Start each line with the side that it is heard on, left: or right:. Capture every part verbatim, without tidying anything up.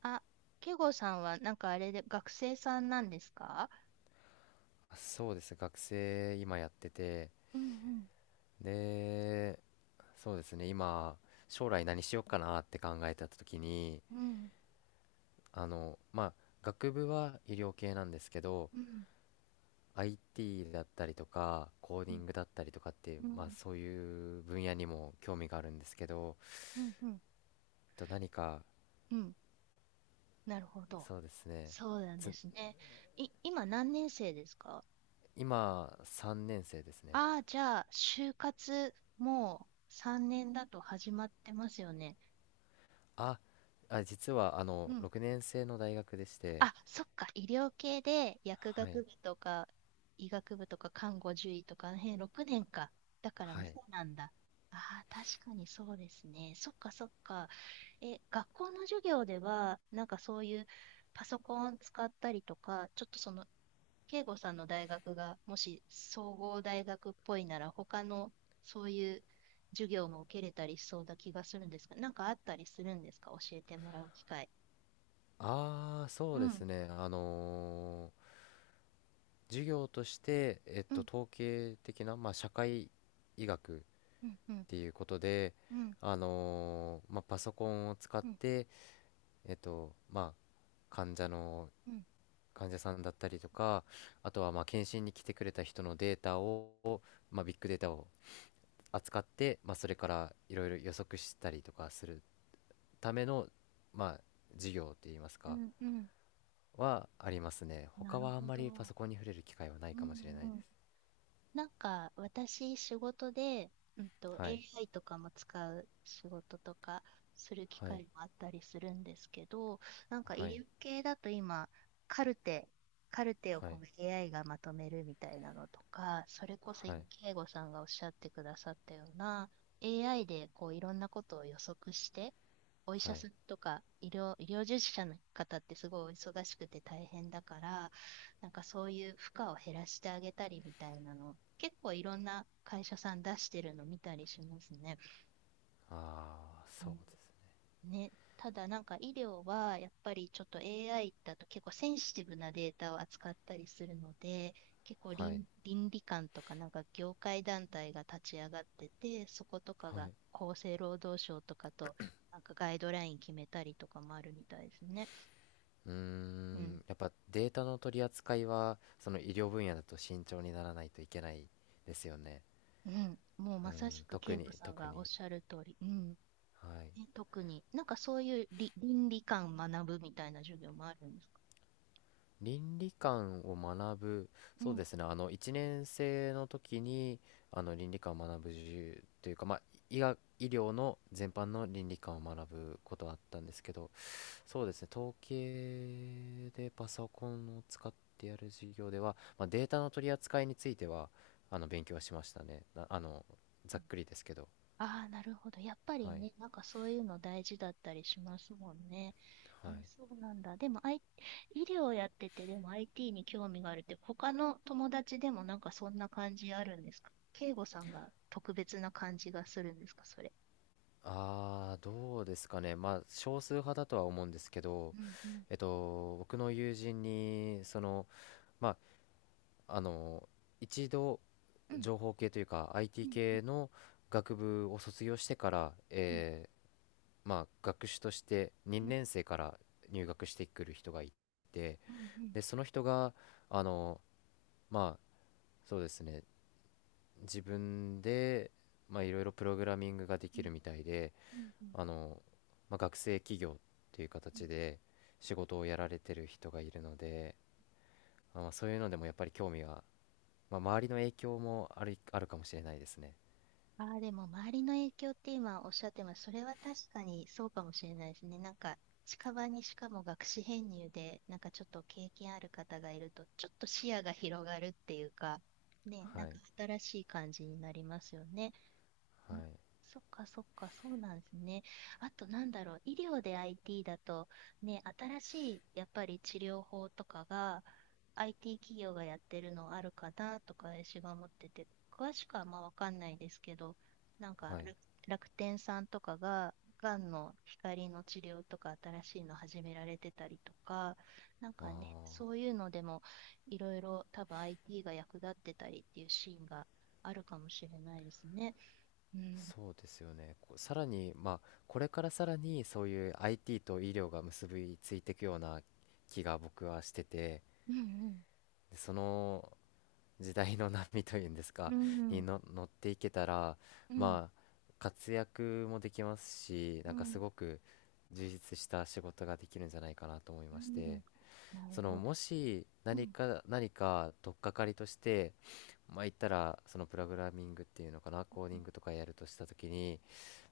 right: あ、ケイゴさんはなんかあれで学生さんなんですか？
left: そうですね、学生今やってて。
right: うん。
left: で、そうですね、今、将来何しようかなって考えた時に、
right: うん。うん。
left: あのまあ学部は医療系なんですけど、
right: うん。
left: アイティー だったりとかコーデ
right: う
left: ィ
right: ん。
left: ングだったりとかっていう、
right: う
left: まあ
right: ん。
left: そういう分野にも興味があるんですけど
right: うん。うん。
left: と何か。
right: うん。なるほど。
left: そうですね。
right: そうなんで
left: つ
right: すね。い、今何年生ですか？
left: 今さんねん生ですね。
right: ああー、じゃあ、就活もうさんねんだと始まってますよね。
left: ああ、実はあ
right: う
left: の
right: ん。
left: ろくねん生の大学でして。
right: あ、そっか、医療系で薬
left: はい
right: 学部とか医学部とか看護獣医とかあの辺ろくねんか。だから
left: は
right: まだ
left: い。
right: なんだ。ああ、確かにそうですね。そっかそっか。え、学校の授業では、なんかそういうパソコン使ったりとか、ちょっとその、慶吾さんの大学がもし総合大学っぽいなら、他のそういう授業も受けれたりしそうな気がするんですが、なんかあったりするんですか教えてもらう機会。
left: ああ、そ
right: う
left: うです
right: ん、
left: ね。あのー授業として、えっ
right: う
left: と、
right: ん、
left: 統計的な、まあ、社会医学っ
right: うん、うん。
left: ていうことで、
right: うん。
left: あのーまあ、パソコンを使っ
right: うん。
left: て、えっと、まあ、患者の、
right: うん。
left: 患者さんだったりとか、あとは、まあ、検診に来てくれた人のデータを、まあ、ビッグデータを扱って、まあ、それからいろいろ予測したりとかするための、まあ、授業って言います
right: う
left: か、
right: ん。うん。
left: はありますね。
right: な
left: 他
right: る
left: はあん
right: ほ
left: まりパ
right: ど。
left: ソコンに触れる機会はない
right: う
left: かもしれない
right: ん。
left: で
right: うん。
left: す。
right: なんか、私、仕事で、うんと、
left: はい、
right: エーアイ とかも使う仕事とかする機
left: はい、
right: 会もあったりするんですけど、なんか
left: は
right: 医
left: い、
right: 療系だと今、カルテ、カルテを
left: は
right: こ
left: い、
right: う エーアイ がまとめるみたいなのとか、それこそ
left: は
right: 今、
left: い、
right: 慶吾さんがおっしゃってくださったような、エーアイ でこういろんなことを予測して、お医
left: は
right: 者
left: い。
right: さんとか医療、医療従事者の方ってすごいお忙しくて大変だから、なんかそういう負荷を減らしてあげたりみたいなの結構いろんな会社さん出してるの見たりしますね。
left: ああ、
right: う
left: そう
right: ん。
left: です。
right: ね。ただなんか医療はやっぱりちょっと エーアイ だと結構センシティブなデータを扱ったりするので、結構
left: はい、
right: 倫、倫理観とかなんか業界団体が立ち上がってて、そことか
left: は
right: が
left: い。
right: 厚生労働省とかとなんかガイドライン決めたりとかもあるみたいですね。
left: うー
right: うん。
left: ん、やっぱデータの取り扱いは、その医療分野だと慎重にならないといけないですよね。
right: うん。もう
left: う
right: まさし
left: ん、
right: く
left: 特
right: 慶吾
left: に、
right: さん
left: 特
right: がおっ
left: に。
right: しゃる通り。うん。
left: はい。
right: ね、特に、なんかそういうり倫理観学ぶみたいな授業もあるんですか？
left: 倫理観を学ぶ。
right: う
left: そう
right: ん。
left: ですね、あのいちねん生の時にあの倫理観を学ぶ授業というか、まあ、医学、医療の全般の倫理観を学ぶことはあったんですけど、そうですね、統計でパソコンを使ってやる授業では、まあ、データの取り扱いについてはあの勉強はしましたね。なあの
right: う
left: ざっ
right: ん。
left: くりですけど。
right: ああ、なるほど。やっぱり
left: はい。
right: ね、なんかそういうの大事だったりしますもんね。え
left: は
right: ー
left: い。
right: そうなんだ。でも、I、医療やってて、でも アイティー に興味があるって、他の友達でもなんかそんな感じあるんですか慶吾さんが特別な感じがするんですか、それ。
left: ああ、どうですかね。まあ、少数派だとは思うんですけど、
right: うん。うん。
left: えっと、僕の友人に、その、まあ、あの、一度、
right: うん。
left: 情報系というか、
right: う
left: アイティー
right: ん。うん。
left: 系の学部を卒業してから、
right: うん。
left: えーまあ、学士として
right: うん。
left: にねん生から入学してくる人がいて、
right: うん。うん。
left: で、その人が、あの、まあ、そうですね、自分で、まあ、いろいろプログラミングがで
right: う
left: き
right: ん。
left: るみたいで、
right: うん。うん。
left: あの、まあ、学生企業っていう
right: うん。
left: 形で仕事をやられてる人がいるので、まあ、まあ、そういうのでもやっぱり興味が、まあ、周りの影響もある、あるかもしれないですね。
right: ああ、でも周りの影響って今おっしゃってます。それは確かにそうかもしれないですね。なんか近場にしかも学士編入で、なんかちょっと経験ある方がいると、ちょっと視野が広がるっていうか、ね、
left: は
right: なん
left: い、
right: か新しい感じになりますよね。
left: はい、
right: そっかそっか、そうなんですね。あとなんだろう、医療で アイティー だと、ね、新しいやっぱり治療法とかが アイティー 企業がやってるのあるかなとか私が思ってて、詳しくはまあわかんないですけど、なんか
left: はい。
right: 楽楽天さんとかが、がんの光の治療とか新しいの始められてたりとか、なん
left: ま
right: かね、
left: あ、
right: そういうのでもいろいろ多分 アイティー が役立ってたりっていうシーンがあるかもしれないですね。うん、
left: そうですよね。こさらに、まあ、これからさらにそういう アイティー と医療が結びついていくような気が僕はしてて、
right: うん。うん。
left: でその時代の波というんですか、
right: う
left: に
right: ん。
left: の乗っていけたら、ま
right: う
left: あ、活躍もできますし、なんか
right: ん。
left: すごく充実した仕事ができるんじゃないかなと思い
right: う
left: まして。
right: ん。なる
left: その
right: ほど。
left: もし
right: う
left: 何
right: ん。
left: か何か取っかかりとして、まあ言ったら、そのプログラミングっていうのかな、コーディングとかやるとした時に、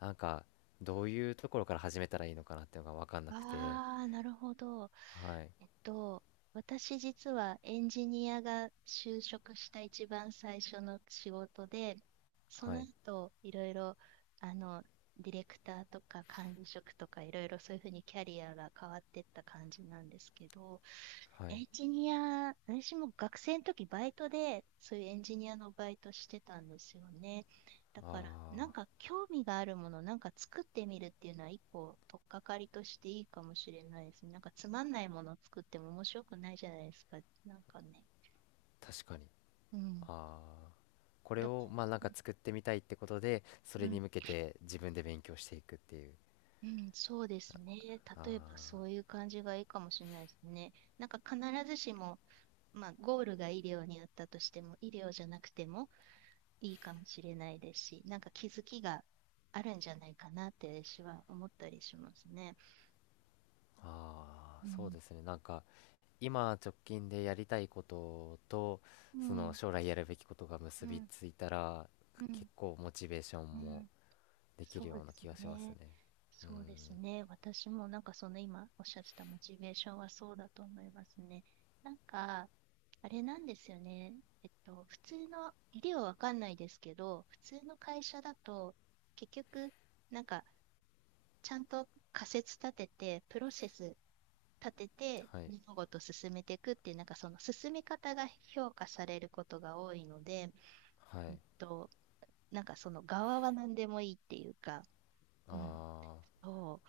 left: なんかどういうところから始めたらいいのかなっていうのが分かんなくて。
right: ああー、なるほど。
left: はい、
right: えっと、私実はエンジニアが就職した一番最初の仕事で、そ
left: は
right: の
left: い、
right: 後、いろいろ、あの、ディレクターとか管理職とかいろいろそういうふうにキャリアが変わってった感じなんですけど、
left: はい。
right: エンジニア、私も学生の時バイトで、そういうエンジニアのバイトしてたんですよね。だから、なん
left: あ
right: か興味があるもの、なんか作ってみるっていうのは一個、取っかかりとしていいかもしれないですね。なんかつまんないものを作っても面白くないじゃないですか。なんかね。
left: ー、確かに。
right: うん。
left: あー、これ
right: だか
left: を
right: ら、
left: まあなん
right: う
left: か作ってみたいってことで、そ
right: ん、
left: れ
right: う
left: に
right: ん、
left: 向けて自分で勉強していくっていう。
right: うんそうですね。例えばそ
left: あ
right: ういう感じがいいかもしれないですね。なんか必ずしも、まあ、ゴールが医療にあったとしても、医療じゃなくても、いいかもしれないですし、なんか気づきがあるんじゃないかなって私は思ったりしますね。
left: ー、あ
right: う
left: ー、そう
right: ん、
left: ですね、なんか今直近でやりたいことと
right: う
left: その
right: ん、
left: 将来やるべきことが
right: う
left: 結び
right: ん、
left: ついたら、
right: うん、
left: 結構モチベーショ
right: う
left: ンも
right: ん、
left: でき
right: そ
left: る
right: う
left: よう
right: で
left: な
right: す
left: 気がします
right: ね。
left: ね。う
right: そうです
left: ん。
right: ね。私もなんかその今おっしゃってたモチベーションはそうだと思いますね。なんか、あれなんですよね。えっと、普通の、理はわかんないですけど、普通の会社だと、結局、なんか、ちゃんと仮説立てて、プロセス立てて
left: はい、
right: 物事を進めていくっていうなんかその進め方が評価されることが多いので、
left: は
right: うん
left: い、
right: と、なんかその側は何でもいいっていうか、うん。
left: あ
right: そ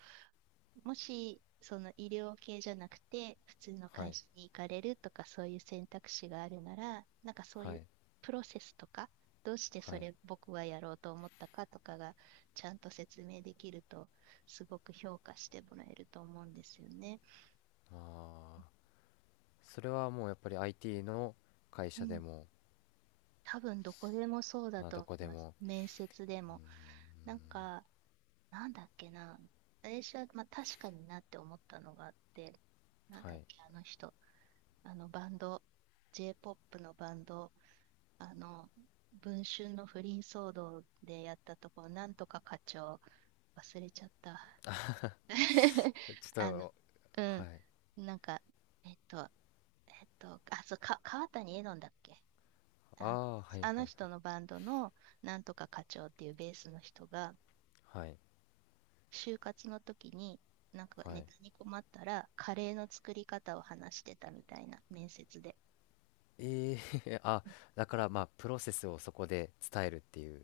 right: う、もしその医療系じゃなくて普通の
left: あー、は
right: 会
left: い、
right: 社に行かれるとかそういう選択肢があるならなんかそう
left: は
right: いう
left: い、
right: プロセスとかどうして
left: は
right: そ
left: い、
right: れ僕はやろうと思ったかとかがちゃんと説明できるとすごく評価してもらえると思うんですよね。
left: ああー、それはもうやっぱり アイティー の会
right: う
left: 社で
right: ん、
left: も。
right: 多分どこでもそうだ
left: あ、
right: と
left: ど
right: 思
left: こ
right: い
left: で
right: ます。
left: も。
right: 面接で
left: う
right: も。なん
left: ん、
right: か、なんだっけな。私は、まあ、確かになって思ったのがあって、なん
left: は
right: だっ
left: い。
right: け、あの人。あのバンド、J-ポップ のバンド、あの、文春の不倫騒動でやったところ、なんとか課長、忘れちゃった。
left: ちょっ
right: あの、
left: と、
right: う
left: は
right: ん、
left: い。
right: なんか、えっと、えっと、あ、そう、か、川谷絵音だっけ。あ
left: あ
right: の、
left: あー、はい、はい、
right: あ
left: は
right: の
left: い、
right: 人のバンドのなんとか課長っていうベースの人が、
left: はい、
right: 就活の時に、なんか
left: は
right: ネ
left: い、
right: タに困ったら、カレーの作り方を話してたみたいな面接で。
left: ええ。 あ、だからまあプロセスをそこで伝えるっていう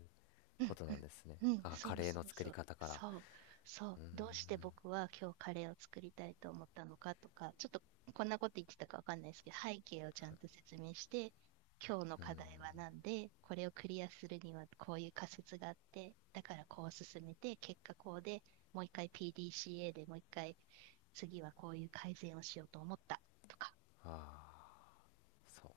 right: う
left: こ
right: ん。
left: となんですね。
right: うん。うん。
left: あ、
right: そう
left: カレー
right: そう
left: の作
right: そ
left: り
right: う
left: 方から。
right: そう。そう、
left: うーん、
right: どうして僕は今日カレーを作りたいと思ったのかとかちょっとこんなこと言ってたかわかんないですけど背景をちゃんと説明して今日の
left: うーん、
right: 課題は何でこれをクリアするにはこういう仮説があってだからこう進めて結果こうでもう一回 ピーディーシーエー でもう一回次はこういう改善をしようと思ったとか。
left: ああ、そう。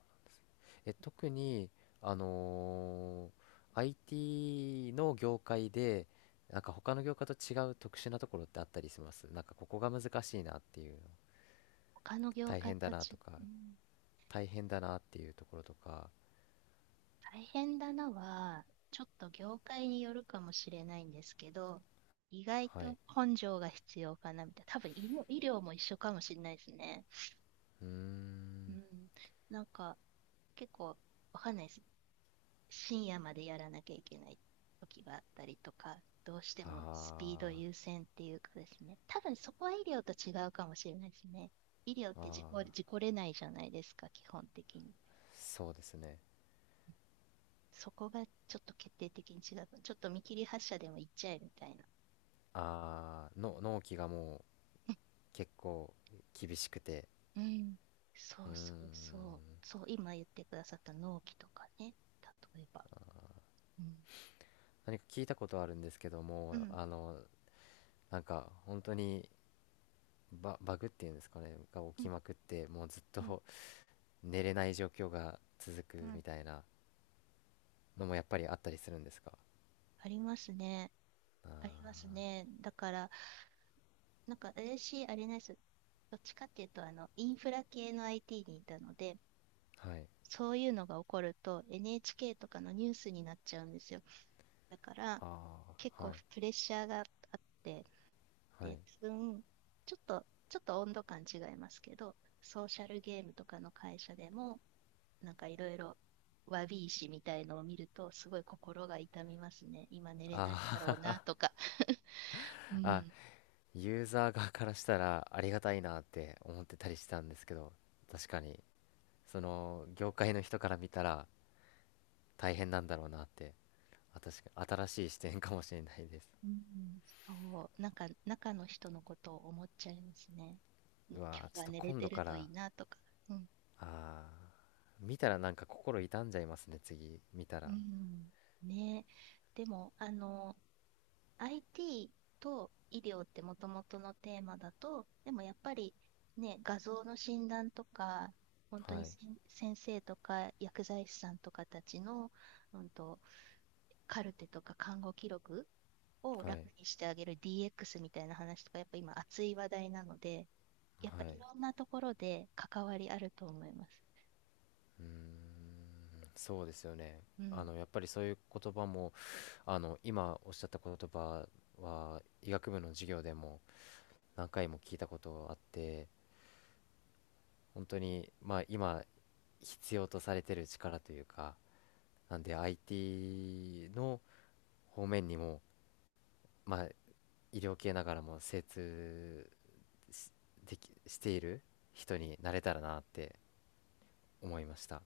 left: え、特に、あのー アイティー の業界で、なんか他の業界と違う特殊なところってあったりします、なんかここが難しいなっていう、
right: 他の業
left: 大
right: 界
left: 変だ
right: と
left: な
right: 違う。
left: とか、
right: うん。
left: 大変だなっていうところとか。
right: 大変だなは、ちょっと業界によるかもしれないんですけど、意外
left: は
right: と
left: い。
right: 根性が必要かなみたいな。多分医療、医療も一緒かもしれないですね。
left: うー
right: う
left: ん、
right: ん。なんか、結構、わかんないです。深夜までやらなきゃいけない時があったりとか、どうしてもスピー
left: あ
right: ド優先っていうかですね。多分そこは医療と違うかもしれないですね。医療っ
left: あ、あ
right: て事
left: あ、
right: 故、事故れないじゃないですか、基本的に。
left: そうですね。
right: そこがちょっと決定的に違う。ちょっと見切り発車でも行っちゃえみたいな。
left: あーの納期がもう結構厳しくて。
right: うん。そ
left: うー
right: うそ
left: ん、
right: うそう。そう、今言ってくださった納期とかね。例えば。うん。
left: 何か聞いたことあるんですけど
right: う
left: も、
right: ん。
left: あのなんか本当にバ、バグっていうんですかねが
right: う
left: 起き
right: ん。
left: まくってもうずっ
right: うん。
left: と、 寝れない状況が続く
right: うん。
left: みたいなのもやっぱりあったりするんですか。
right: ありますね。あります
left: あ
right: ね。だから、なんか私、あれなんです。どっちかっていうと、あの、インフラ系の アイティー にいたので、
left: ー、はい、
right: そういうのが起こると エヌエイチケー とかのニュースになっちゃうんですよ。だから
left: あ
right: 結
left: ー、
right: 構
left: はい、
right: プレッシャーがあって、
left: はい、
right: で、多分ちょっと、ちょっと温度感違いますけど、ソーシャルゲームとかの会社でも、なんかいろいろわび石みたいのを見ると、すごい心が痛みますね。今寝れないんだろうな
left: あー。
right: とか。う
left: あ、
right: ん。
left: ユーザー側からしたらありがたいなって思ってたりしたんですけど、確かにその業界の人から見たら大変なんだろうなって。あ、確かに新しい視点かもしれないです。
right: うん、そう、なんか中の人のことを思っちゃいますね。ん、 今
left: うわー、
right: 日
left: ちょっ
right: は
left: と
right: 寝れ
left: 今
right: て
left: 度
right: る
left: か
right: とい
left: ら、
right: いなとか。うん。
left: あー見たらなんか心痛んじゃいますね、次見た
right: う
left: ら。
right: ん、ねえ。でも、あの アイティー と医療ってもともとのテーマだと、でもやっぱりね、画像の診断とか、本当
left: は
right: に
left: い、
right: せん先生とか薬剤師さんとかたちの、うんと、カルテとか看護記録を
left: は
right: 楽
left: い、
right: にしてあげる ディーエックス みたいな話とか、やっぱ今熱い話題なので、やっぱ
left: は
right: い
left: い、
right: ろんなところで関わりあると思います。
left: うーん、そうですよね。
right: う
left: あ
right: ん。
left: のやっぱりそういう言葉もあの今おっしゃった言葉は医学部の授業でも何回も聞いたことあって本当にまあ今必要とされてる力というかなんで アイティー の方面にもまあ医療系ながらも精通しできしている人になれたらなって思いました。